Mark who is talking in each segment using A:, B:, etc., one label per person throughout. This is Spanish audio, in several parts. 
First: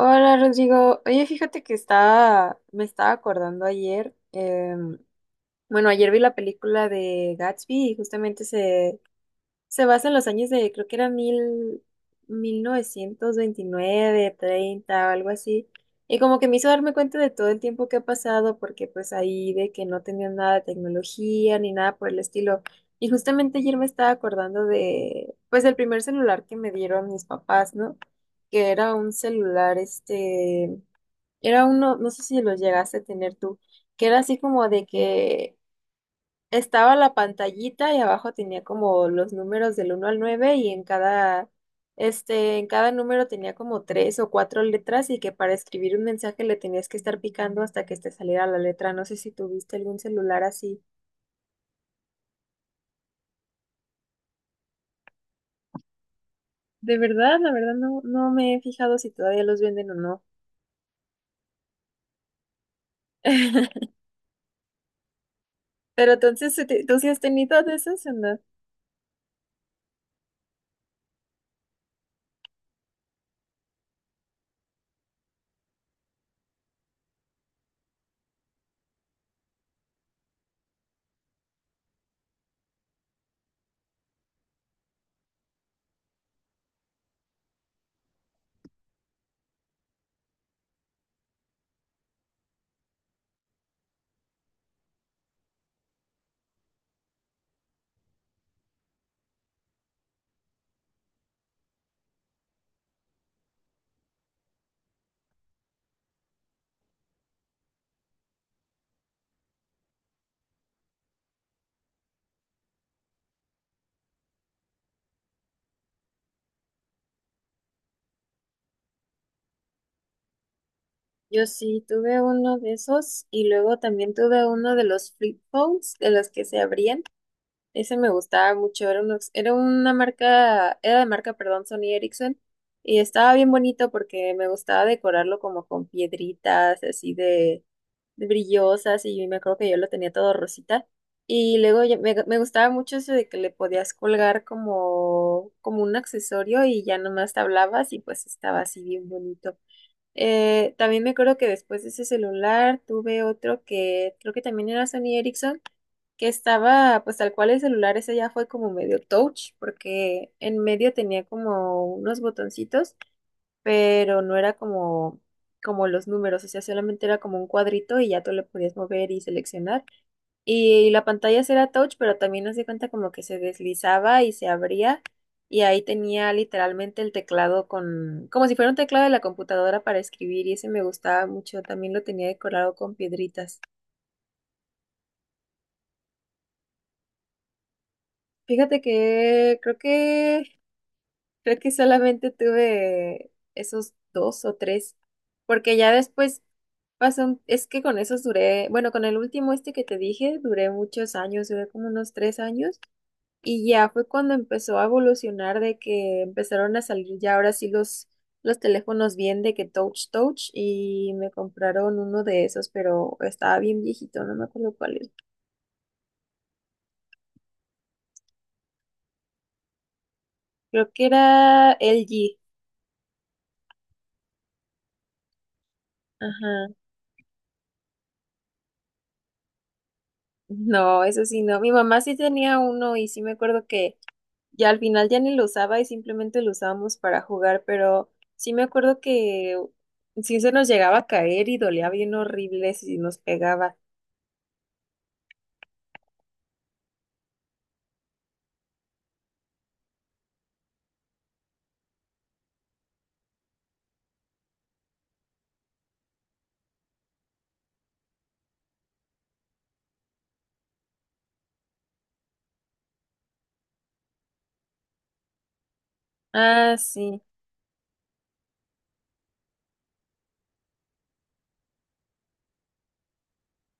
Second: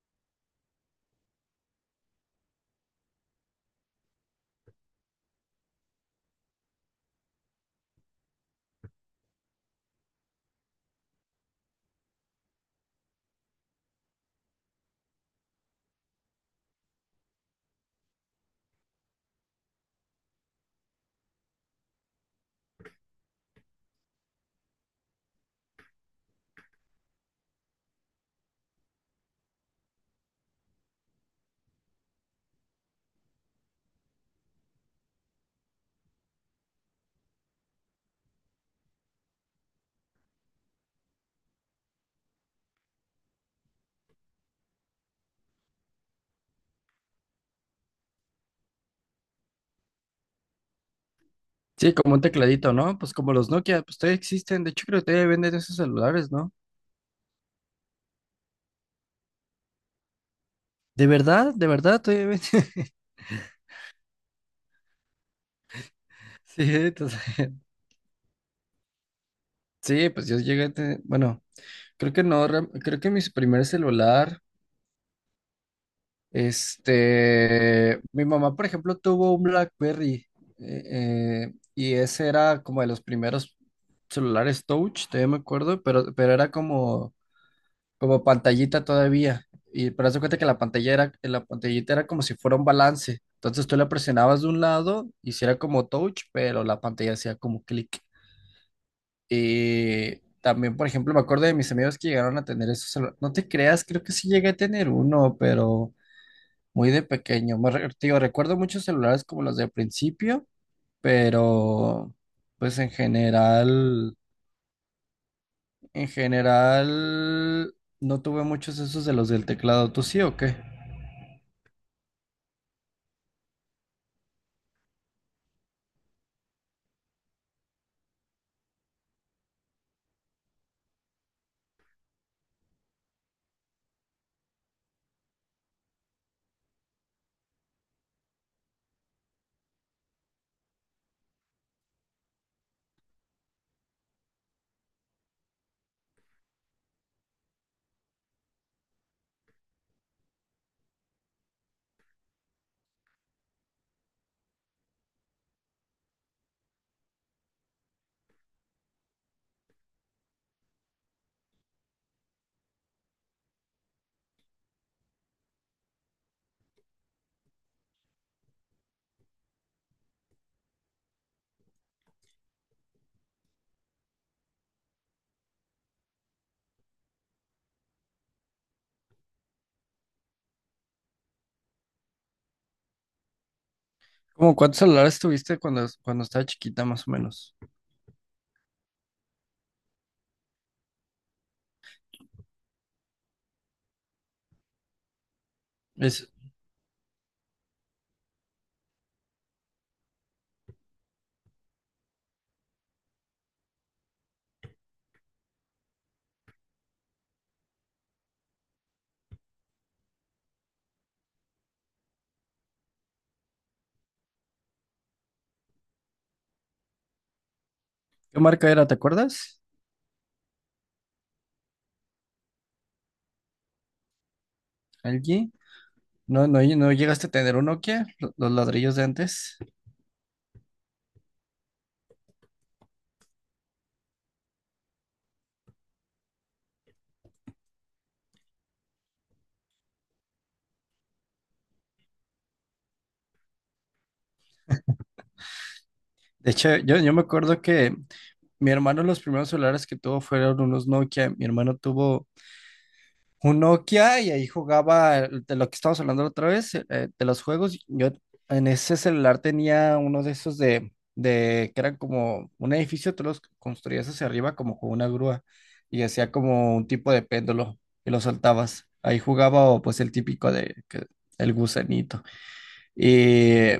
A: Hola Rodrigo, oye fíjate que estaba, me estaba acordando ayer, bueno ayer vi la película de Gatsby y justamente se, se basa en los años de, creo que era mil, 1929, 30 o algo así. Y como que me hizo darme cuenta de todo el tiempo que ha pasado, porque pues ahí de que no tenían nada de tecnología ni nada por el estilo. Y justamente ayer me estaba acordando de, pues, el primer celular que me dieron mis papás, ¿no? Que era un celular, era uno, no sé si lo llegaste a tener tú, que era así como de que estaba la pantallita y abajo tenía como los números del uno al 9 y en cada, en cada número tenía como tres o cuatro letras y que para escribir un mensaje le tenías que estar picando hasta que te saliera la letra. No sé si tuviste algún celular así.
B: Sí, como un tecladito, ¿no? Pues como los Nokia, pues todavía existen. De hecho, creo que todavía venden esos celulares, ¿no?
A: De verdad, la verdad no, no me he fijado si todavía los venden o no.
B: De verdad, todavía venden.
A: Pero entonces,
B: Sí,
A: ¿tú sí
B: entonces,
A: has tenido de esos o no?
B: sí, pues yo llegué a tener, bueno, creo que no, creo que mi primer celular, mi mamá, por ejemplo, tuvo un BlackBerry eh, y ese era como de los primeros celulares Touch, todavía me acuerdo, pero era como como pantallita todavía. Y pero haz de cuenta que la pantalla era, la pantallita era como si fuera un balance. Entonces tú la presionabas de un lado, hiciera como touch, pero la pantalla hacía como clic. Y también, por ejemplo, me acuerdo de mis amigos que llegaron a tener esos no te creas, creo que sí llegué a tener uno, pero muy de pequeño. Te digo, recuerdo muchos celulares como los de principio, pero pues en general. En general, no tuve muchos esos de los del teclado. ¿Tú sí o qué?
A: Yo sí tuve uno de esos y luego también tuve uno de los flip phones, de los que se abrían. Ese me gustaba mucho, era, era una marca, era de marca, perdón, Sony Ericsson, y estaba bien bonito porque me gustaba decorarlo como con piedritas así de brillosas, y me acuerdo que yo lo tenía todo rosita, y me gustaba mucho eso de que le podías colgar como, como un accesorio y ya nomás te hablabas y pues estaba así bien bonito. También me acuerdo que después de ese celular tuve otro que creo que también era Sony Ericsson, que estaba, pues tal cual el celular, ese ya fue como medio touch, porque en medio tenía como unos botoncitos, pero no era como, como los números, o sea, solamente era como un cuadrito y ya tú le podías mover y seleccionar. Y la pantalla sí era touch, pero también nos di cuenta como que se deslizaba y se abría. Y ahí tenía literalmente el teclado con, como si fuera un teclado de la computadora para escribir, y ese me gustaba mucho. También lo tenía decorado con piedritas.
B: ¿Cómo cuántos celulares tuviste cuando, cuando estaba chiquita, más o menos?
A: Fíjate que creo que creo que solamente tuve esos dos o tres, porque ya
B: Es,
A: después pasó, es que con esos duré, bueno, con el último este que te dije, duré muchos años, duré como unos tres años, y ya fue cuando empezó a evolucionar de que empezaron a salir ya ahora sí los teléfonos bien de que touch touch, y me compraron uno de esos, pero estaba bien viejito, no me acuerdo cuál es.
B: ¿qué marca era? ¿Te acuerdas?
A: Creo que era LG,
B: ¿LG? No, no,
A: ajá.
B: no llegaste a tener un Nokia, los ladrillos de antes.
A: No, eso sí, no. Mi mamá sí tenía uno y sí me acuerdo que, y al final ya ni lo usaba y simplemente lo usábamos para jugar, pero sí me acuerdo que sí se nos llegaba a caer y dolía bien horrible si nos pegaba.
B: De hecho, yo me acuerdo que mi hermano los primeros celulares que tuvo fueron unos Nokia. Mi hermano tuvo un Nokia y ahí jugaba de lo que estábamos hablando la otra vez, de los juegos. Yo en ese celular tenía uno de esos de que eran como un edificio, tú los construías hacia arriba como con una grúa y hacía
A: Ah,
B: como un tipo
A: sí,
B: de péndulo y lo soltabas. Ahí jugaba o, pues el típico el gusanito. Y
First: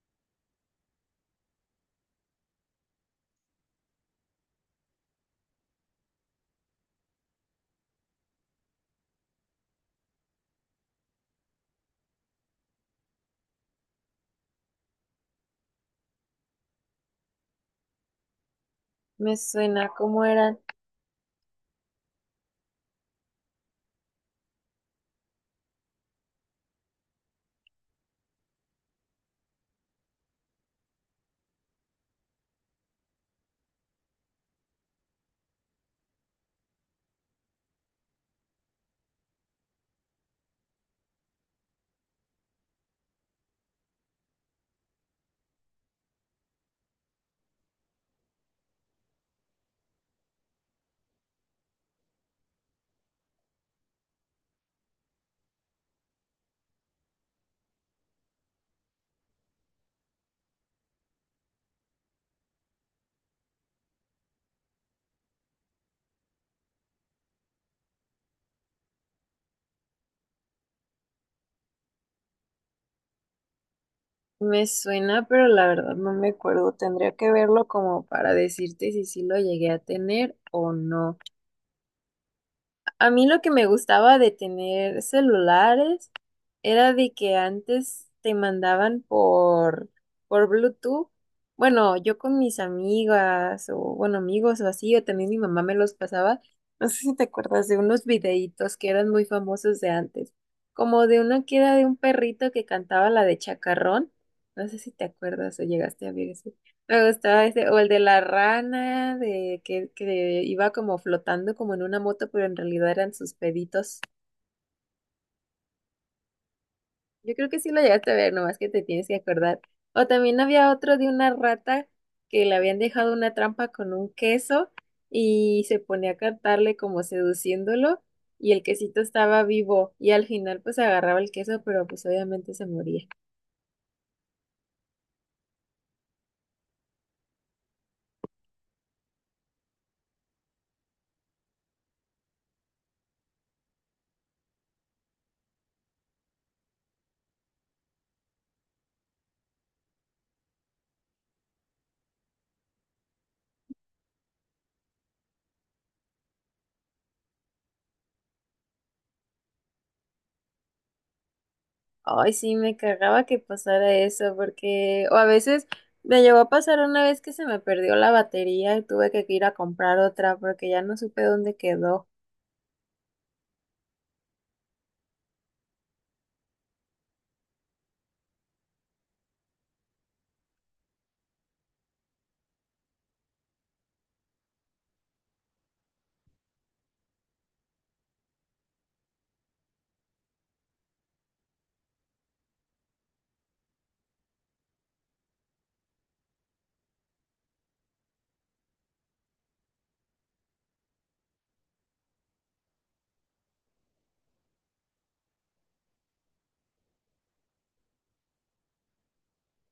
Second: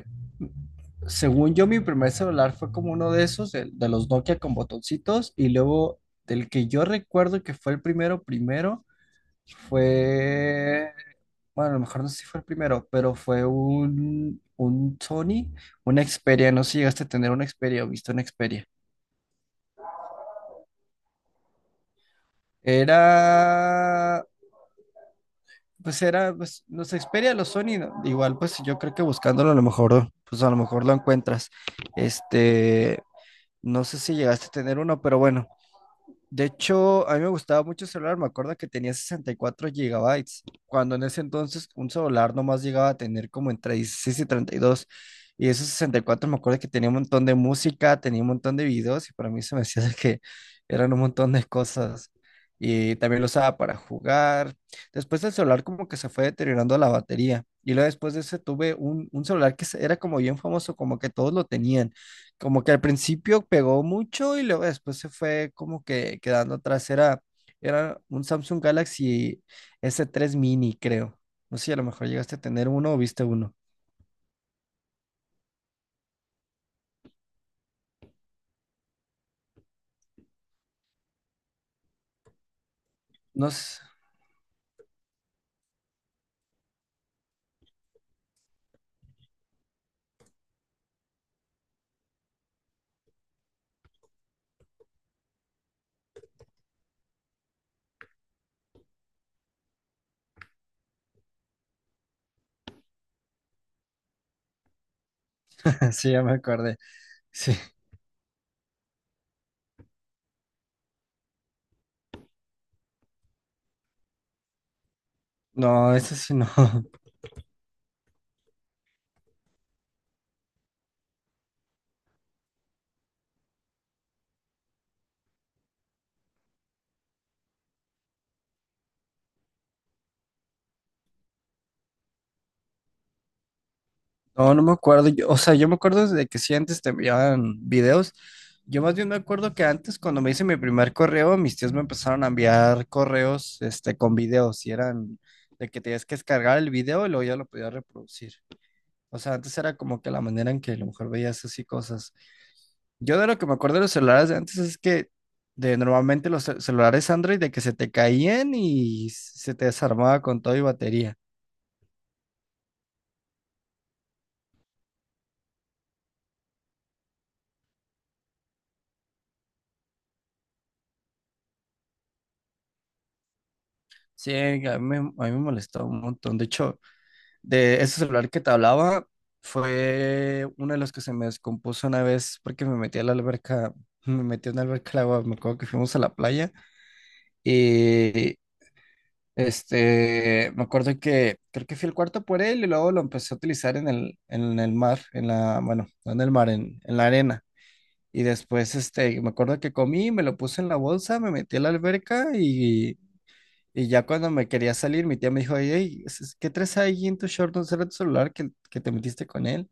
B: según yo, mi primer celular fue como uno de esos, de los Nokia con botoncitos y luego del que yo recuerdo que fue el primero, primero. Fue, bueno, a lo mejor no sé si fue el primero, pero fue un Sony, una Xperia, no sé si llegaste a tener una Xperia o viste una Xperia.
A: me suena, ¿cómo era?
B: Era, era, pues los Xperia, los Sony, ¿no? Igual pues yo creo que buscándolo a lo mejor, pues a lo mejor lo encuentras. Este, no sé si llegaste a tener uno, pero bueno, de hecho, a mí me gustaba mucho el celular, me acuerdo que tenía 64 gigabytes, cuando en ese entonces un celular nomás llegaba a tener como entre 16 y 32, y dos, y esos 64 me acuerdo que tenía un montón de música, tenía un montón de videos, y para mí se me hacía de que eran un montón de cosas, y también lo usaba para jugar. Después el celular como que se fue deteriorando la batería, y luego después de ese tuve un celular era como bien famoso, como que todos lo tenían, como que al principio pegó mucho y luego después se fue como que quedando atrás. Era, era un Samsung Galaxy s tres Mini, creo. No sé si a lo mejor llegaste a tener uno o viste uno.
A: Me suena, pero la verdad no me acuerdo. Tendría que verlo como para decirte si sí lo llegué a tener o no. A mí lo que
B: No
A: me
B: sé.
A: gustaba de tener celulares era de que antes te mandaban por Bluetooth. Bueno, yo con mis amigas o, bueno, amigos o así, o también mi mamá me los pasaba. No sé si te acuerdas de unos videitos que eran muy famosos de antes, como de uno que era de un perrito que cantaba la de Chacarrón. No sé si te acuerdas o llegaste a
B: Sí, ya
A: ver.
B: me acordé.
A: Me gustaba
B: Sí.
A: ese, o el de la rana, de que iba como flotando como en una moto, pero en realidad eran sus peditos.
B: No, ese sí no.
A: Yo creo que sí lo llegaste a ver, nomás que te tienes que acordar. O también había otro de una rata que le habían dejado una trampa con un queso y se ponía a cantarle como seduciéndolo y el quesito estaba vivo y al final pues agarraba el queso, pero pues obviamente se moría.
B: No, no me acuerdo. O sea, yo me acuerdo de que sí antes te enviaban videos. Yo más bien me acuerdo que antes, cuando me hice mi primer correo, mis tíos me empezaron a enviar correos, con videos y eran de que tenías que descargar el video y luego ya lo podías reproducir. O sea, antes era como que la manera en que a lo mejor veías así cosas. Yo de lo que me acuerdo de los celulares de antes es que de normalmente los celulares Android de que se te caían y se te desarmaba con todo y batería.
A: Ay, sí, me cagaba que pasara eso, porque, o a veces me llegó a pasar una vez que se me perdió la batería y tuve que ir a comprar otra porque ya no supe dónde quedó.
B: Sí, a mí, a mí me molestó un montón. De hecho, de ese celular que te hablaba fue uno de los que se me descompuso una vez porque me metí a la alberca, me metí en la alberca al agua, me acuerdo que fuimos a la playa. Y, me acuerdo que creo que fui el cuarto por él y luego lo empecé a utilizar en el mar, en la, bueno, no en el mar, en la arena. Y después, me acuerdo que comí, me lo puse en la bolsa, me metí a la alberca y ya cuando me quería salir, mi tía me dijo, hey, ¿qué traes ahí en tu short? ¿No será tu celular que te metiste con él?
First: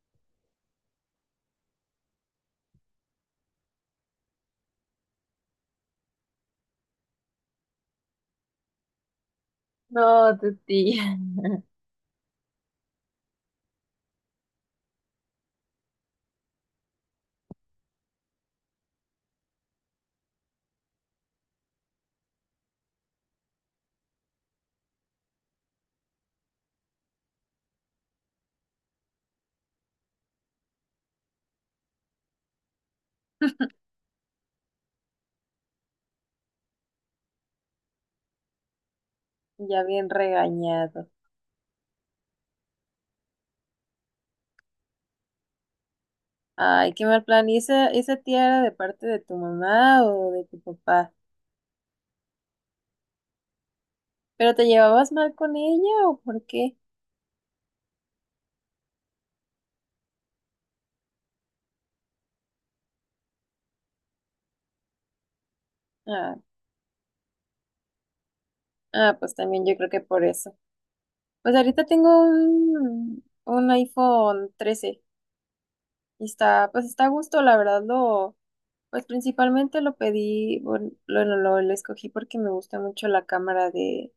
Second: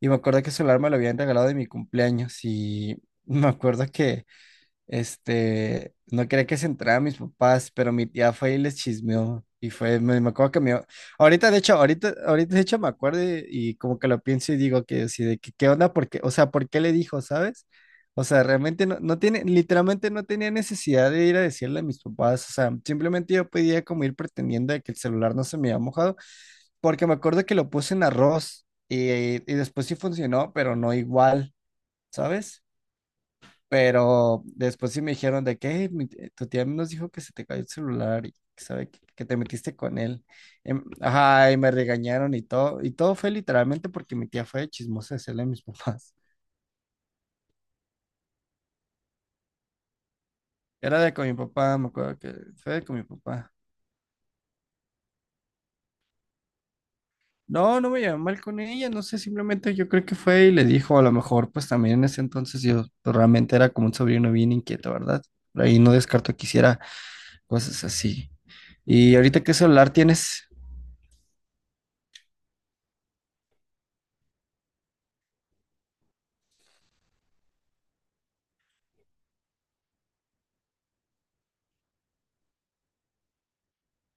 B: Y me acuerdo que el celular me lo habían regalado de mi cumpleaños y me acuerdo que no quería que se enteraran mis papás, pero mi tía fue y les chismeó. Y fue, me
A: No,
B: acuerdo
A: tu
B: que me...
A: tía.
B: Ahorita, de hecho, ahorita, ahorita, de hecho, me acuerdo y como que lo pienso y digo que, así de que, ¿qué onda? Porque, o sea, ¿por qué le dijo, sabes? O sea, realmente no, no tiene, literalmente no tenía necesidad de ir a decirle a mis papás. O sea, simplemente yo podía como ir pretendiendo de que el celular no se me había mojado, porque me acuerdo que lo puse en arroz y después sí funcionó, pero no igual, ¿sabes? Pero después sí me dijeron de que "Hey, tu tía nos dijo que se te cayó el celular y que sabe que te metiste
A: Ya
B: con
A: bien
B: él.
A: regañado.
B: Ajá, y me regañaron y todo. Y todo fue literalmente porque mi tía fue de chismosa de hacerle a mis papás.
A: Ay, qué mal plan. ¿Y esa tía era de parte de tu mamá o de tu
B: Era
A: papá?
B: de con mi papá, me acuerdo que fue de con mi papá.
A: ¿Pero te llevabas mal con ella o por qué?
B: No, no me llevé mal con ella, no sé, simplemente yo creo que fue y le dijo, a lo mejor, pues también en ese entonces yo pues, realmente era como un sobrino bien inquieto, ¿verdad? Por ahí no
A: Ah,
B: descarto que hiciera cosas así. ¿Y
A: ah, pues
B: ahorita qué
A: también yo creo
B: celular
A: que por
B: tienes?
A: eso. Pues ahorita tengo un iPhone 13 y está, pues está a gusto, la verdad, lo... Pues principalmente lo pedí, bueno, lo escogí porque me gusta mucho la cámara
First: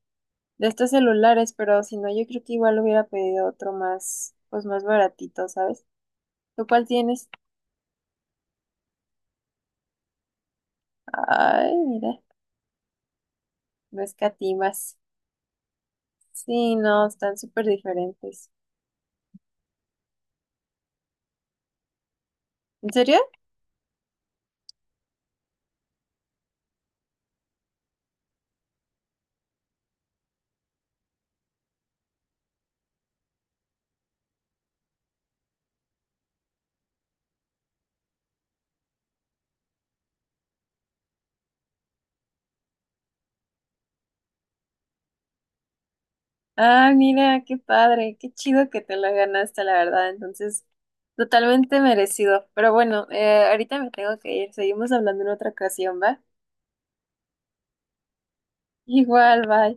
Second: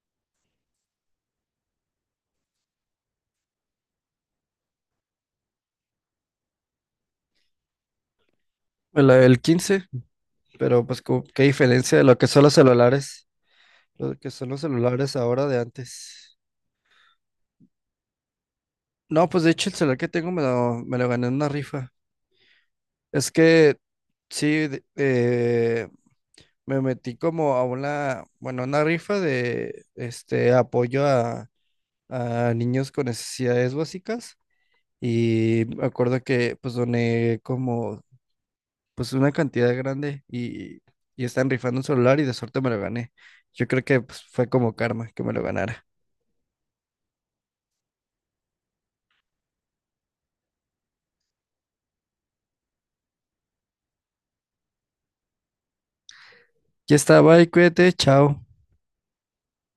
A: de estos celulares, pero si no, yo creo que igual hubiera pedido otro más, pues más baratito, ¿sabes? ¿Tú cuál tienes?
B: El 15. Pero pues qué
A: Ay,
B: diferencia de lo
A: mira,
B: que son los celulares,
A: no
B: lo que son los
A: escatimas.
B: celulares ahora de antes.
A: Sí, no, están súper diferentes.
B: No, pues de hecho el celular que tengo me lo gané en una rifa.
A: ¿En serio?
B: Es que sí, me metí como a una, bueno, una rifa de este apoyo a niños con necesidades básicas. Y me acuerdo que pues doné como pues una cantidad grande y están rifando un celular y de suerte me lo gané. Yo creo que pues, fue como karma que me lo ganara.
A: Ah, mira, qué padre, qué chido que te la ganaste, la verdad. Entonces, totalmente merecido. Pero bueno, ahorita me tengo que ir. Seguimos hablando en otra ocasión, ¿va?
B: Ya está, bye, cuídate, chao.
A: Igual, bye.